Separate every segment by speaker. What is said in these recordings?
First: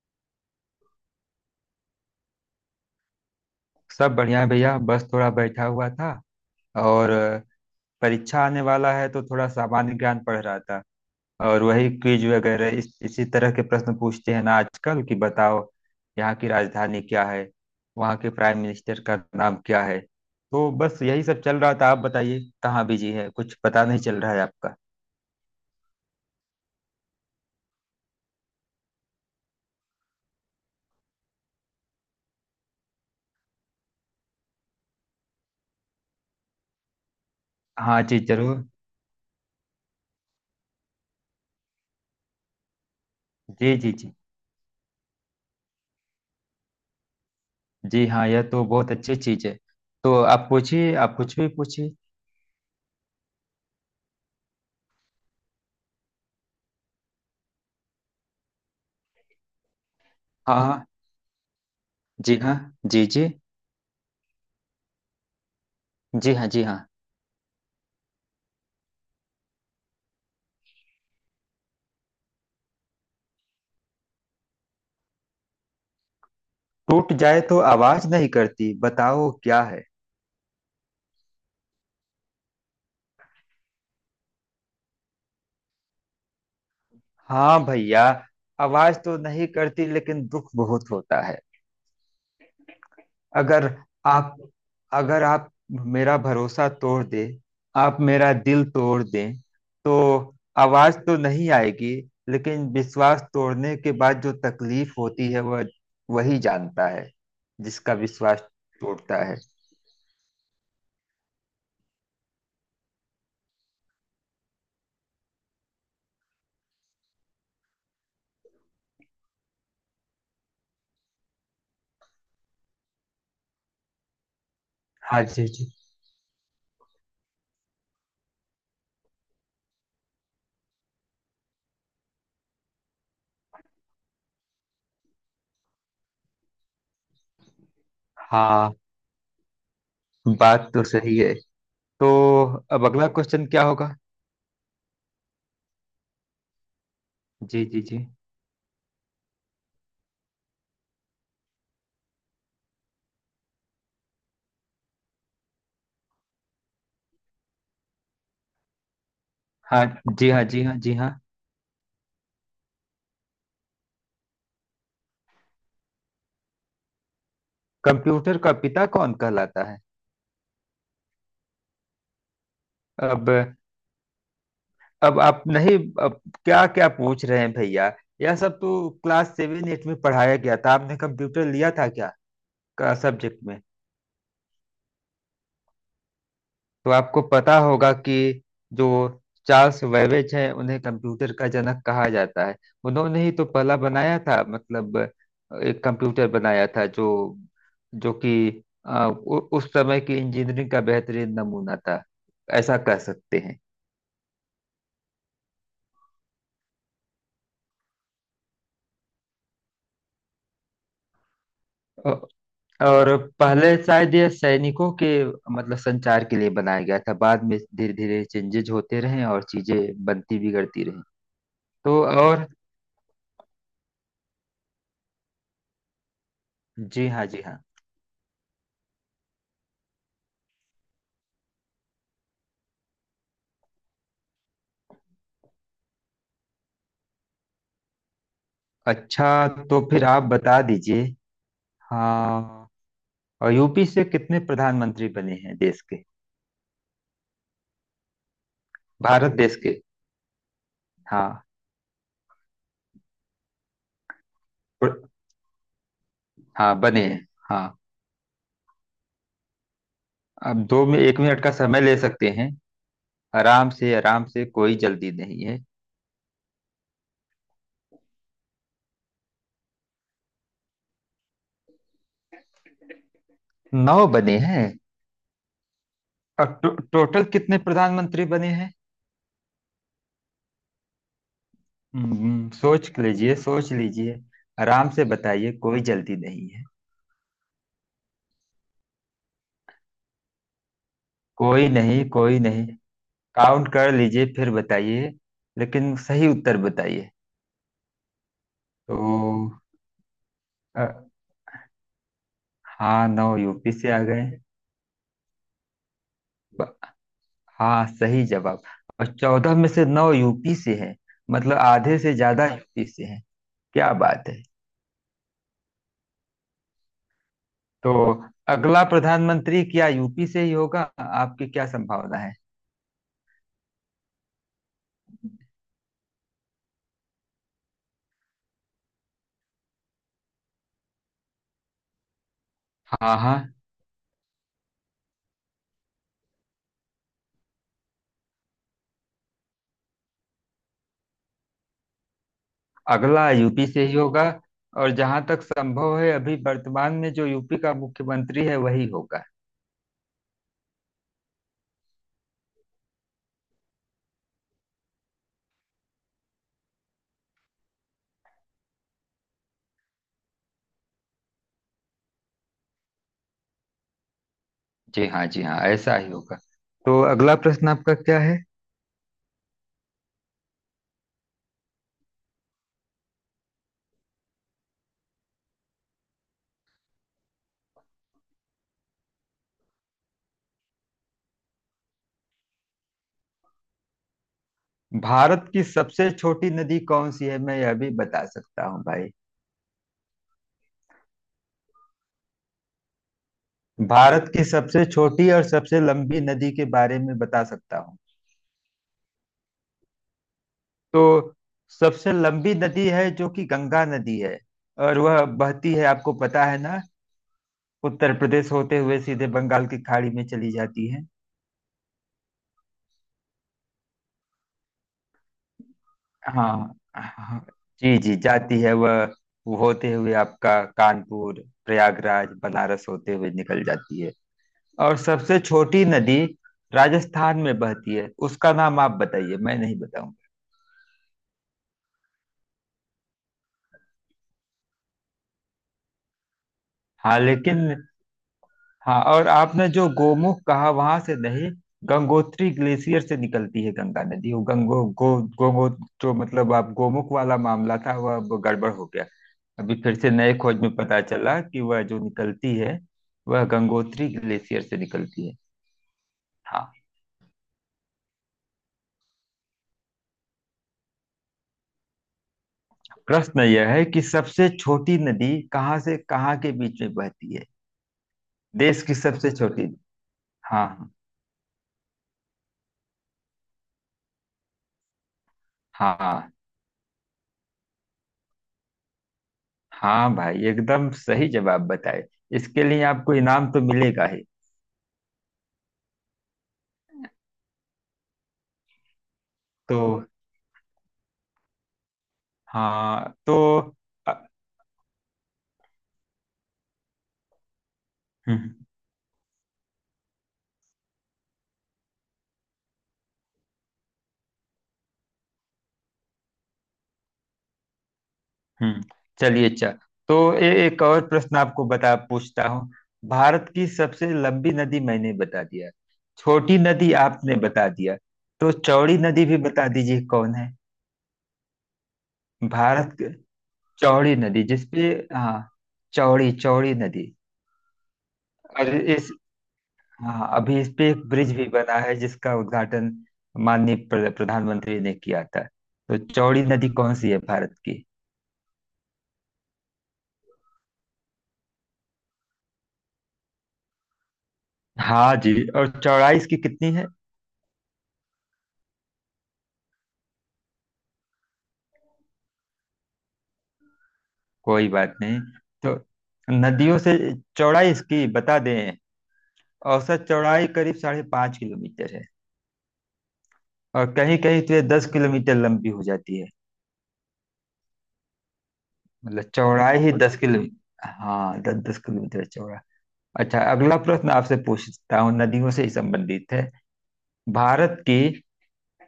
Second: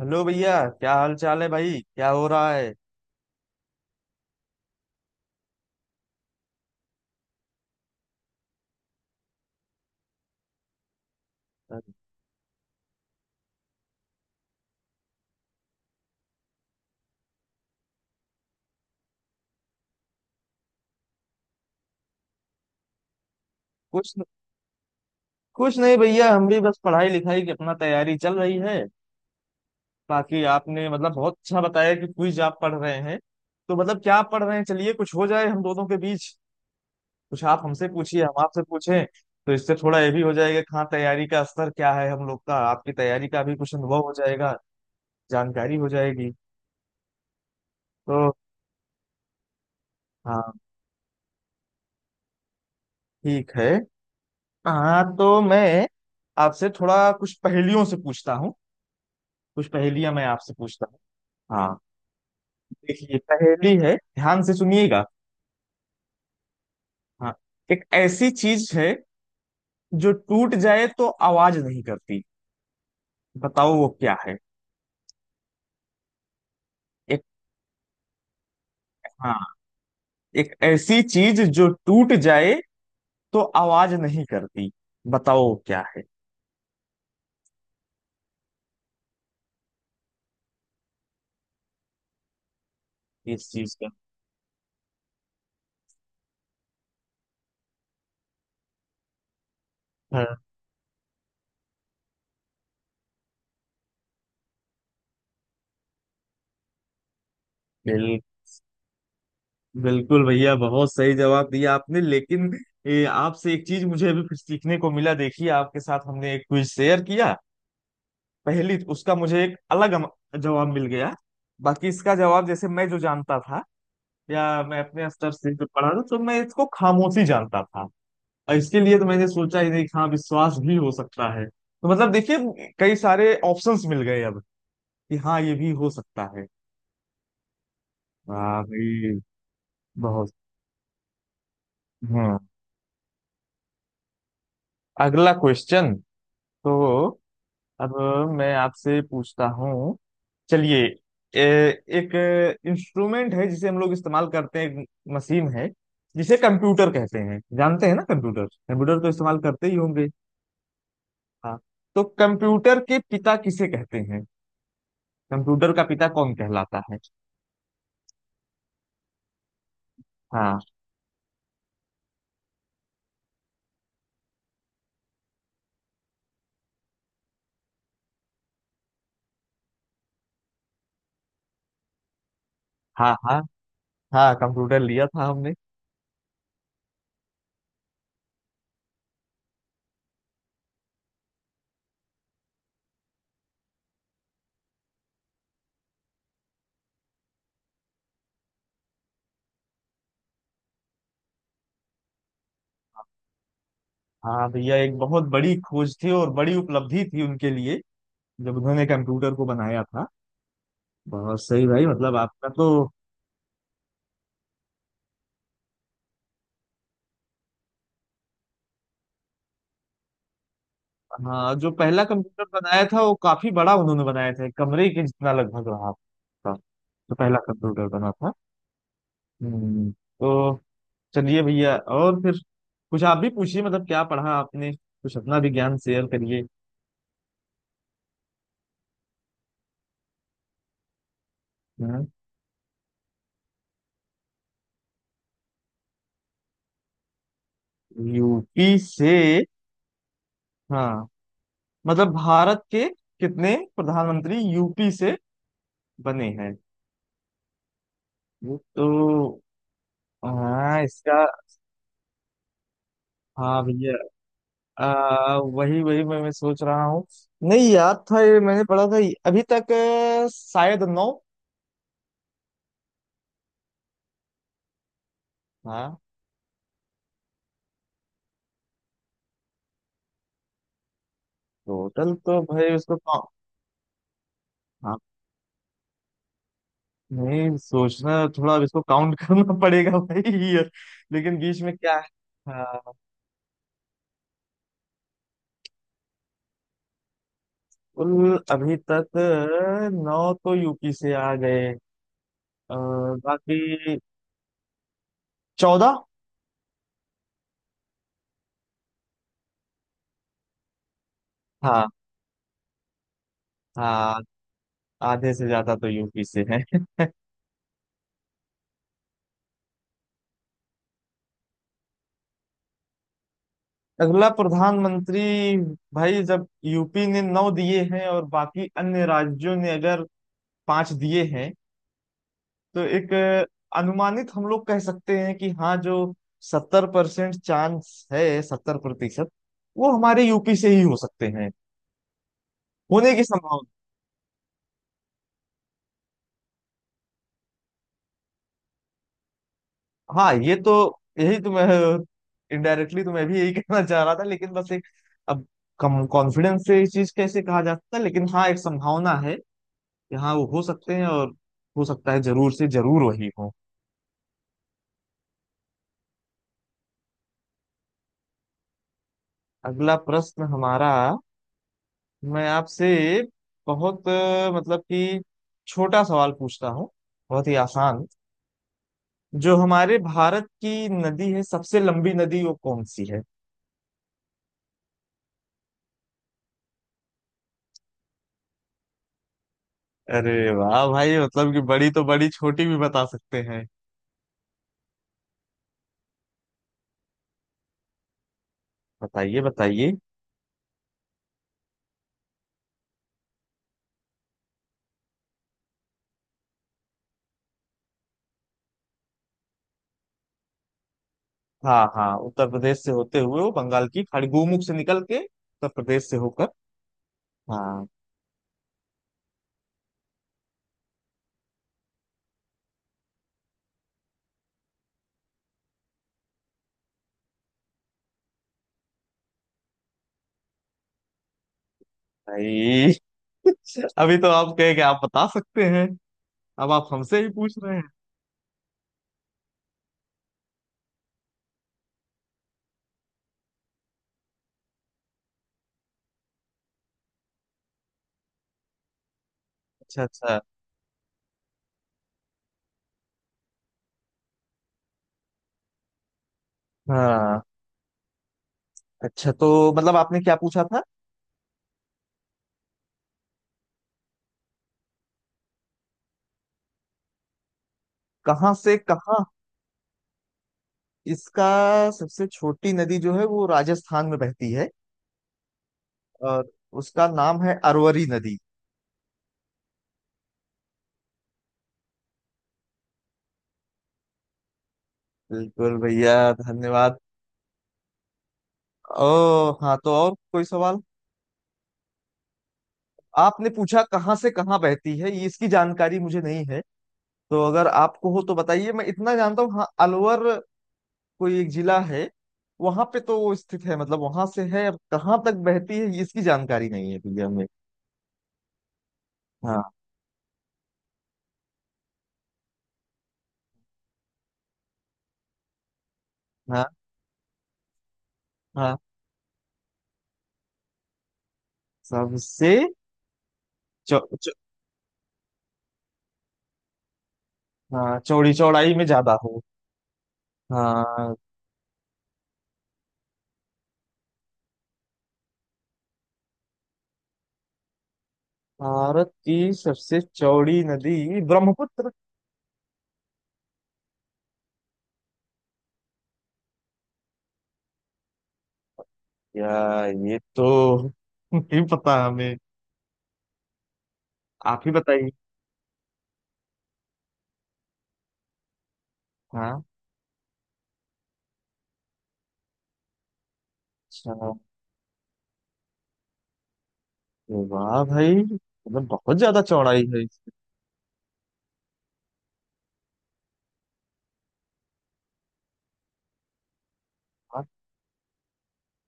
Speaker 1: Hello भैया, क्या हाल चाल है भाई? क्या हो रहा है?
Speaker 2: सब बढ़िया है भैया। बस थोड़ा बैठा हुआ था और परीक्षा आने वाला है तो थोड़ा सामान्य ज्ञान पढ़ रहा था। और वही क्विज वगैरह इस इसी तरह के प्रश्न पूछते हैं ना आजकल कि बताओ यहाँ की राजधानी क्या है, वहाँ के प्राइम मिनिस्टर का नाम क्या है। तो बस यही सब चल रहा था। आप बताइए कहाँ बिजी है, कुछ पता नहीं
Speaker 1: कुछ
Speaker 2: चल रहा है आपका।
Speaker 1: कुछ नहीं भैया। हम भी बस पढ़ाई लिखाई की अपना तैयारी चल रही है। बाकी आपने मतलब बहुत अच्छा बताया कि क्विज आप पढ़ रहे हैं, तो मतलब क्या आप पढ़ रहे हैं। चलिए कुछ हो जाए हम दोनों के बीच। कुछ आप हमसे
Speaker 2: हाँ जी
Speaker 1: पूछिए, हम आपसे
Speaker 2: जरूर।
Speaker 1: पूछें। तो इससे थोड़ा ये भी हो जाएगा कि हाँ, तैयारी का स्तर क्या है हम लोग का, आपकी तैयारी का भी
Speaker 2: जी
Speaker 1: कुछ
Speaker 2: जी
Speaker 1: अनुभव हो
Speaker 2: जी।
Speaker 1: जाएगा। जानकारी हो जाएगी।
Speaker 2: जी हाँ,
Speaker 1: तो
Speaker 2: यह तो बहुत अच्छी चीज है। तो आप
Speaker 1: हाँ,
Speaker 2: पूछिए, आप कुछ भी पूछिए।
Speaker 1: ठीक है। हाँ तो मैं आपसे थोड़ा कुछ पहेलियों से पूछता हूँ। कुछ पहेलियां मैं आपसे
Speaker 2: हाँ हाँ।
Speaker 1: पूछता हूँ। हाँ,
Speaker 2: जी हाँ। जी
Speaker 1: देखिए
Speaker 2: जी।
Speaker 1: पहेली है ध्यान से सुनिएगा।
Speaker 2: जी हाँ जी हाँ।
Speaker 1: हाँ, एक ऐसी चीज है जो टूट जाए तो आवाज नहीं करती, बताओ वो क्या है।
Speaker 2: टूट
Speaker 1: एक,
Speaker 2: जाए तो आवाज नहीं करती, बताओ
Speaker 1: हाँ,
Speaker 2: क्या है?
Speaker 1: एक ऐसी चीज जो टूट जाए तो आवाज नहीं करती, बताओ वो क्या है
Speaker 2: हाँ भैया, आवाज तो नहीं करती लेकिन दुख बहुत होता है।
Speaker 1: इस चीज
Speaker 2: अगर
Speaker 1: का।
Speaker 2: आप अगर आप मेरा भरोसा तोड़ दे, आप मेरा दिल तोड़ दें तो
Speaker 1: हाँ,
Speaker 2: आवाज तो नहीं आएगी, लेकिन विश्वास तोड़ने के बाद जो तकलीफ होती है वह वही जानता है जिसका
Speaker 1: बिल,
Speaker 2: विश्वास टूटता है।
Speaker 1: बिल्कुल भैया, बहुत सही जवाब दिया आपने। लेकिन आपसे एक चीज मुझे अभी फिर सीखने को मिला। देखिए आपके साथ हमने एक क्विज शेयर किया, पहली उसका मुझे एक अलग जवाब मिल गया। बाकी इसका जवाब जैसे मैं जो जानता था या मैं अपने
Speaker 2: हाँ
Speaker 1: स्तर
Speaker 2: जी
Speaker 1: से जो
Speaker 2: जी।
Speaker 1: पढ़ा था, तो मैं इसको खामोशी जानता था। और इसके लिए तो मैंने सोचा ही नहीं कि हाँ, विश्वास भी हो सकता है। तो मतलब देखिए कई सारे ऑप्शंस मिल गए अब, कि हाँ ये भी हो सकता है। वाह
Speaker 2: हाँ,
Speaker 1: भाई, बहुत।
Speaker 2: बात तो सही है। तो
Speaker 1: हम्म।
Speaker 2: अब अगला क्वेश्चन क्या होगा?
Speaker 1: अगला क्वेश्चन, तो
Speaker 2: जी जी
Speaker 1: अब
Speaker 2: जी।
Speaker 1: मैं आपसे पूछता हूँ। चलिए, एक इंस्ट्रूमेंट है जिसे हम लोग इस्तेमाल करते हैं, एक मशीन है जिसे कंप्यूटर कहते हैं। जानते हैं ना, कंप्यूटर कंप्यूटर तो इस्तेमाल करते ही
Speaker 2: हाँ
Speaker 1: होंगे।
Speaker 2: जी हाँ जी हाँ जी हाँ।
Speaker 1: हाँ, तो कंप्यूटर के पिता किसे कहते हैं? कंप्यूटर का पिता कौन कहलाता है?
Speaker 2: कंप्यूटर का पिता कौन कहलाता है?
Speaker 1: हाँ।
Speaker 2: अब अब आप नहीं, अब क्या क्या पूछ रहे हैं भैया? यह सब तो क्लास सेवन एट में पढ़ाया गया था। आपने कंप्यूटर लिया था क्या का
Speaker 1: हाँ, हाँ,
Speaker 2: सब्जेक्ट में?
Speaker 1: हाँ, कंप्यूटर लिया था हमने।
Speaker 2: तो आपको पता होगा कि जो चार्ल्स वेबेज है उन्हें कंप्यूटर का जनक कहा जाता है। उन्होंने ही तो पहला बनाया था, मतलब एक कंप्यूटर बनाया था जो जो कि उस समय की इंजीनियरिंग का बेहतरीन नमूना था, ऐसा कह सकते हैं।
Speaker 1: हाँ भैया, एक बहुत बड़ी खोज थी और बड़ी उपलब्धि थी उनके लिए जब उन्होंने कंप्यूटर को बनाया था। बहुत सही भाई, मतलब
Speaker 2: अ-
Speaker 1: आपका तो।
Speaker 2: और पहले शायद ये सैनिकों के मतलब संचार के लिए बनाया गया था, बाद में धीरे धीरे चेंजेज होते रहे और चीजें बनती बिगड़ती रही।
Speaker 1: हाँ, जो
Speaker 2: तो
Speaker 1: पहला कंप्यूटर
Speaker 2: और
Speaker 1: बनाया था वो काफी बड़ा उन्होंने बनाया था, एक कमरे के जितना लगभग रहा था।
Speaker 2: जी
Speaker 1: जो
Speaker 2: हाँ
Speaker 1: पहला
Speaker 2: जी हाँ।
Speaker 1: कंप्यूटर बना था। हम्म, तो चलिए भैया, और फिर कुछ आप भी पूछिए। मतलब क्या पढ़ा आपने, कुछ अपना भी ज्ञान शेयर करिए।
Speaker 2: अच्छा, तो फिर आप बता दीजिए।
Speaker 1: हम्म।
Speaker 2: हाँ, और यूपी से कितने प्रधानमंत्री बने हैं देश के,
Speaker 1: यूपी से।
Speaker 2: भारत देश के?
Speaker 1: हाँ,
Speaker 2: हाँ
Speaker 1: मतलब भारत के कितने प्रधानमंत्री यूपी
Speaker 2: और-
Speaker 1: से बने हैं?
Speaker 2: हाँ बने हैं हाँ।
Speaker 1: तो
Speaker 2: अब
Speaker 1: हाँ,
Speaker 2: दो में एक
Speaker 1: इसका।
Speaker 2: मिनट का समय ले सकते हैं,
Speaker 1: हाँ
Speaker 2: आराम
Speaker 1: भैया,
Speaker 2: से आराम से, कोई जल्दी नहीं है।
Speaker 1: वही वही मैं सोच रहा हूँ। नहीं याद था ये, मैंने पढ़ा था ये। अभी तक शायद 9।
Speaker 2: नौ बने हैं।
Speaker 1: हाँ।
Speaker 2: और टोटल कितने प्रधानमंत्री बने हैं?
Speaker 1: टोटल तो भाई
Speaker 2: सोच
Speaker 1: उसको
Speaker 2: लीजिए सोच लीजिए, आराम
Speaker 1: हाँ,
Speaker 2: से बताइए, कोई जल्दी नहीं है।
Speaker 1: नहीं सोचना थोड़ा। अब इसको काउंट करना पड़ेगा भाई ये। लेकिन बीच
Speaker 2: कोई
Speaker 1: में क्या
Speaker 2: नहीं
Speaker 1: है।
Speaker 2: कोई नहीं,
Speaker 1: हाँ,
Speaker 2: काउंट कर लीजिए फिर बताइए, लेकिन सही उत्तर बताइए।
Speaker 1: कुल अभी
Speaker 2: तो
Speaker 1: तक 9 तो
Speaker 2: अ,
Speaker 1: यूपी से आ गए। अ,
Speaker 2: हाँ, नौ
Speaker 1: बाकी
Speaker 2: यूपी से आ गए।
Speaker 1: 14।
Speaker 2: ब- हाँ सही जवाब। और 14 में से नौ यूपी से है, मतलब
Speaker 1: हाँ,
Speaker 2: आधे से ज्यादा यूपी से है। क्या
Speaker 1: हाँ,
Speaker 2: बात है!
Speaker 1: आधे से ज्यादा तो यूपी से है।
Speaker 2: तो अगला प्रधानमंत्री क्या यूपी से ही होगा, आपकी क्या संभावना है?
Speaker 1: अगला प्रधानमंत्री? भाई जब यूपी ने 9 दिए हैं और बाकी अन्य राज्यों ने अगर 5 दिए हैं, तो एक
Speaker 2: हाँ हाँ।
Speaker 1: अनुमानित हम लोग कह सकते हैं कि हाँ, जो 70% चांस है, 70% वो हमारे यूपी से ही हो सकते हैं होने की
Speaker 2: अगला यूपी
Speaker 1: संभावना।
Speaker 2: से ही होगा, और जहां तक संभव है अभी वर्तमान में जो यूपी का मुख्यमंत्री है वही होगा।
Speaker 1: हाँ ये तो, यही तो मैं इनडायरेक्टली तो मैं भी यही कहना चाह रहा था, लेकिन बस एक, अब कम कॉन्फिडेंस से इस चीज कैसे कहा जा सकता है। लेकिन हाँ, एक संभावना है कि हाँ, वो हो सकते हैं और हो सकता है जरूर से जरूर वही हो।
Speaker 2: जी हाँ जी हाँ, ऐसा ही होगा। तो अगला प्रश्न आपका क्या है?
Speaker 1: अगला प्रश्न हमारा। मैं आपसे बहुत मतलब कि छोटा सवाल पूछता हूँ, बहुत ही आसान। जो हमारे भारत की नदी है सबसे लंबी नदी, वो कौन सी है?
Speaker 2: भारत की सबसे छोटी नदी कौन सी है, मैं यह भी बता सकता हूँ भाई।
Speaker 1: अरे वाह भाई, मतलब कि बड़ी तो बड़ी, छोटी भी बता सकते हैं।
Speaker 2: भारत की सबसे छोटी और सबसे लंबी नदी के बारे में बता सकता हूँ।
Speaker 1: बताइए, बताइए।
Speaker 2: तो सबसे लंबी नदी है जो कि गंगा नदी है, और वह बहती है, आपको पता है ना, उत्तर प्रदेश होते हुए सीधे बंगाल की खाड़ी में चली जाती है।
Speaker 1: हाँ हाँ, उत्तर प्रदेश से होते हुए वो बंगाल की खाड़ी, गोमुख से निकल के उत्तर प्रदेश से होकर।
Speaker 2: हाँ हाँ।
Speaker 1: हाँ।
Speaker 2: जी जी, जाती है वह। वो होते हुए आपका कानपुर प्रयागराज बनारस होते हुए निकल जाती है। और सबसे छोटी नदी राजस्थान में बहती है, उसका नाम आप बताइए, मैं नहीं बताऊंगा।
Speaker 1: भाई अभी तो आप कहे कि आप बता सकते हैं, अब आप
Speaker 2: हाँ,
Speaker 1: हमसे ही पूछ
Speaker 2: लेकिन
Speaker 1: रहे हैं।
Speaker 2: हाँ, और आपने जो गोमुख कहा वहां से नहीं, गंगोत्री ग्लेशियर से निकलती है गंगा नदी। वो गंगो गो गोमो जो, मतलब आप गोमुख वाला मामला था वह अब गड़बड़ हो गया। अभी फिर
Speaker 1: अच्छा,
Speaker 2: से नए
Speaker 1: अच्छा।
Speaker 2: खोज में पता चला कि वह जो निकलती है वह गंगोत्री ग्लेशियर से निकलती है। हाँ।
Speaker 1: हाँ, अच्छा तो मतलब आपने क्या पूछा था?
Speaker 2: प्रश्न यह है कि सबसे छोटी नदी कहाँ से कहाँ के बीच में बहती है,
Speaker 1: कहाँ से
Speaker 2: देश की
Speaker 1: कहाँ?
Speaker 2: सबसे छोटी। हाँ
Speaker 1: इसका, सबसे छोटी नदी जो है वो राजस्थान में बहती है
Speaker 2: हाँ हाँ
Speaker 1: और उसका नाम है अरवरी नदी।
Speaker 2: हाँ। भाई, एकदम सही जवाब बताए, इसके लिए आपको इनाम तो मिलेगा ही।
Speaker 1: बिल्कुल भैया, धन्यवाद। ओ, हाँ
Speaker 2: तो
Speaker 1: तो
Speaker 2: और
Speaker 1: और कोई सवाल?
Speaker 2: हाँ तो
Speaker 1: आपने पूछा
Speaker 2: अ,
Speaker 1: कहाँ से कहाँ बहती है, ये इसकी जानकारी मुझे नहीं है। तो अगर आपको हो तो
Speaker 2: हम्म।
Speaker 1: बताइए। मैं इतना जानता हूँ, हाँ, अलवर कोई एक जिला है, वहां पे तो वो स्थित है, मतलब वहां से है। अब कहाँ तक बहती है इसकी जानकारी नहीं है भैया हमें।
Speaker 2: हम्म, चलिए, अच्छा।
Speaker 1: हाँ।
Speaker 2: तो एक और प्रश्न आपको बता पूछता हूँ। भारत की सबसे लंबी नदी मैंने बता दिया, छोटी
Speaker 1: हाँ।
Speaker 2: नदी आपने बता दिया, तो
Speaker 1: हाँ,
Speaker 2: चौड़ी नदी भी बता दीजिए कौन है?
Speaker 1: सबसे।
Speaker 2: भारत के-
Speaker 1: चौ,
Speaker 2: चौड़ी
Speaker 1: चौ,
Speaker 2: नदी जिसपे, हाँ, चौड़ी चौड़ी नदी,
Speaker 1: हाँ, चौड़ी,
Speaker 2: और
Speaker 1: चौड़ाई में
Speaker 2: इस,
Speaker 1: ज्यादा हो।
Speaker 2: हाँ अभी इस पे एक
Speaker 1: हाँ,
Speaker 2: ब्रिज भी बना है जिसका उद्घाटन माननीय प्रधानमंत्री ने किया था। तो चौड़ी नदी कौन सी है भारत की?
Speaker 1: भारत की सबसे चौड़ी नदी ब्रह्मपुत्र।
Speaker 2: हाँ जी, और चौड़ाई इसकी कितनी है?
Speaker 1: या ये तो नहीं पता हमें, आप
Speaker 2: कोई
Speaker 1: ही
Speaker 2: बात
Speaker 1: बताइए।
Speaker 2: नहीं। तो नदियों से, चौड़ाई इसकी बता दें।
Speaker 1: हाँ।
Speaker 2: औसत चौड़ाई करीब 5.5 किलोमीटर है, और
Speaker 1: अच्छा।
Speaker 2: कहीं कहीं तो ये 10 किलोमीटर लंबी हो जाती है।
Speaker 1: अरे वाह भाई, मतलब बहुत
Speaker 2: मतलब
Speaker 1: ज्यादा
Speaker 2: चौड़ाई
Speaker 1: चौड़ाई
Speaker 2: ही
Speaker 1: है।
Speaker 2: 10 किलोमीटर, हाँ दस दस किलोमीटर चौड़ा। अच्छा, अगला प्रश्न आपसे पूछता हूँ, नदियों से ही संबंधित है।
Speaker 1: इसका।
Speaker 2: भारत की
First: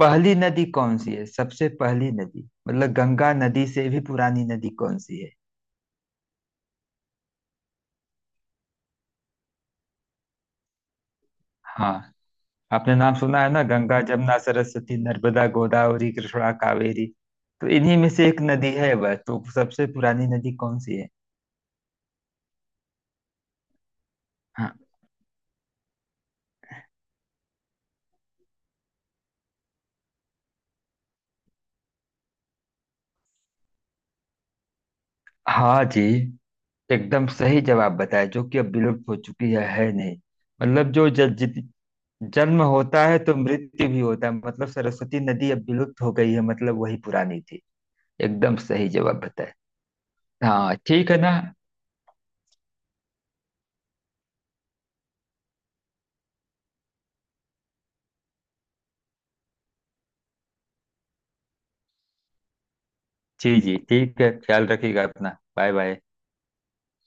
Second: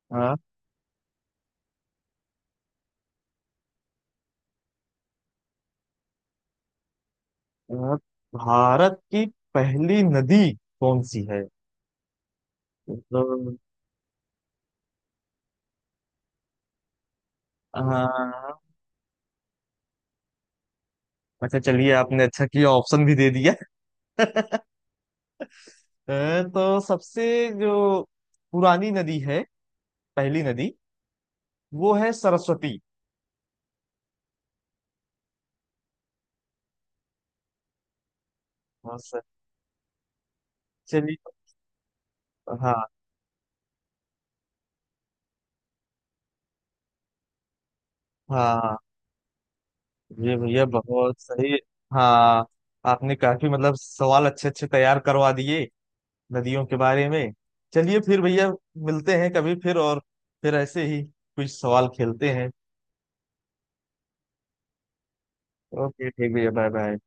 Speaker 2: पहली
Speaker 1: हाँ।
Speaker 2: नदी कौन सी है, सबसे पहली नदी, मतलब गंगा नदी से भी पुरानी नदी कौन सी है?
Speaker 1: अ, भारत की पहली नदी कौन सी है?
Speaker 2: हाँ, आपने नाम सुना है
Speaker 1: तो
Speaker 2: ना - गंगा, जमुना, सरस्वती, नर्मदा, गोदावरी, कृष्णा, कावेरी। तो इन्हीं में से एक नदी
Speaker 1: हाँ,
Speaker 2: है वह, तो सबसे पुरानी नदी कौन सी है?
Speaker 1: अच्छा चलिए, आपने अच्छा किया ऑप्शन भी दे दिया।
Speaker 2: हाँ
Speaker 1: तो सबसे जो पुरानी नदी है, पहली नदी, वो है सरस्वती।
Speaker 2: हाँ जी, एकदम सही जवाब बताया, जो कि अब
Speaker 1: हाँ
Speaker 2: विलुप्त हो
Speaker 1: सर।
Speaker 2: चुकी है नहीं। मतलब जो
Speaker 1: चलिए।
Speaker 2: ज, जित- जन्म
Speaker 1: हाँ,
Speaker 2: होता है तो मृत्यु भी होता है, मतलब सरस्वती नदी अब विलुप्त हो गई है, मतलब वही पुरानी थी। एकदम
Speaker 1: हाँ
Speaker 2: सही जवाब बताया।
Speaker 1: ये भैया
Speaker 2: हाँ ठीक
Speaker 1: बहुत
Speaker 2: है ना।
Speaker 1: सही। हाँ, आपने काफी मतलब सवाल अच्छे अच्छे तैयार करवा दिए नदियों के बारे में। चलिए फिर भैया, मिलते हैं कभी फिर और फिर ऐसे ही कुछ सवाल खेलते हैं।
Speaker 2: जी जी ठीक है, ख्याल रखिएगा अपना, बाय बाय।
Speaker 1: ओके, ठीक भैया, बाय बाय।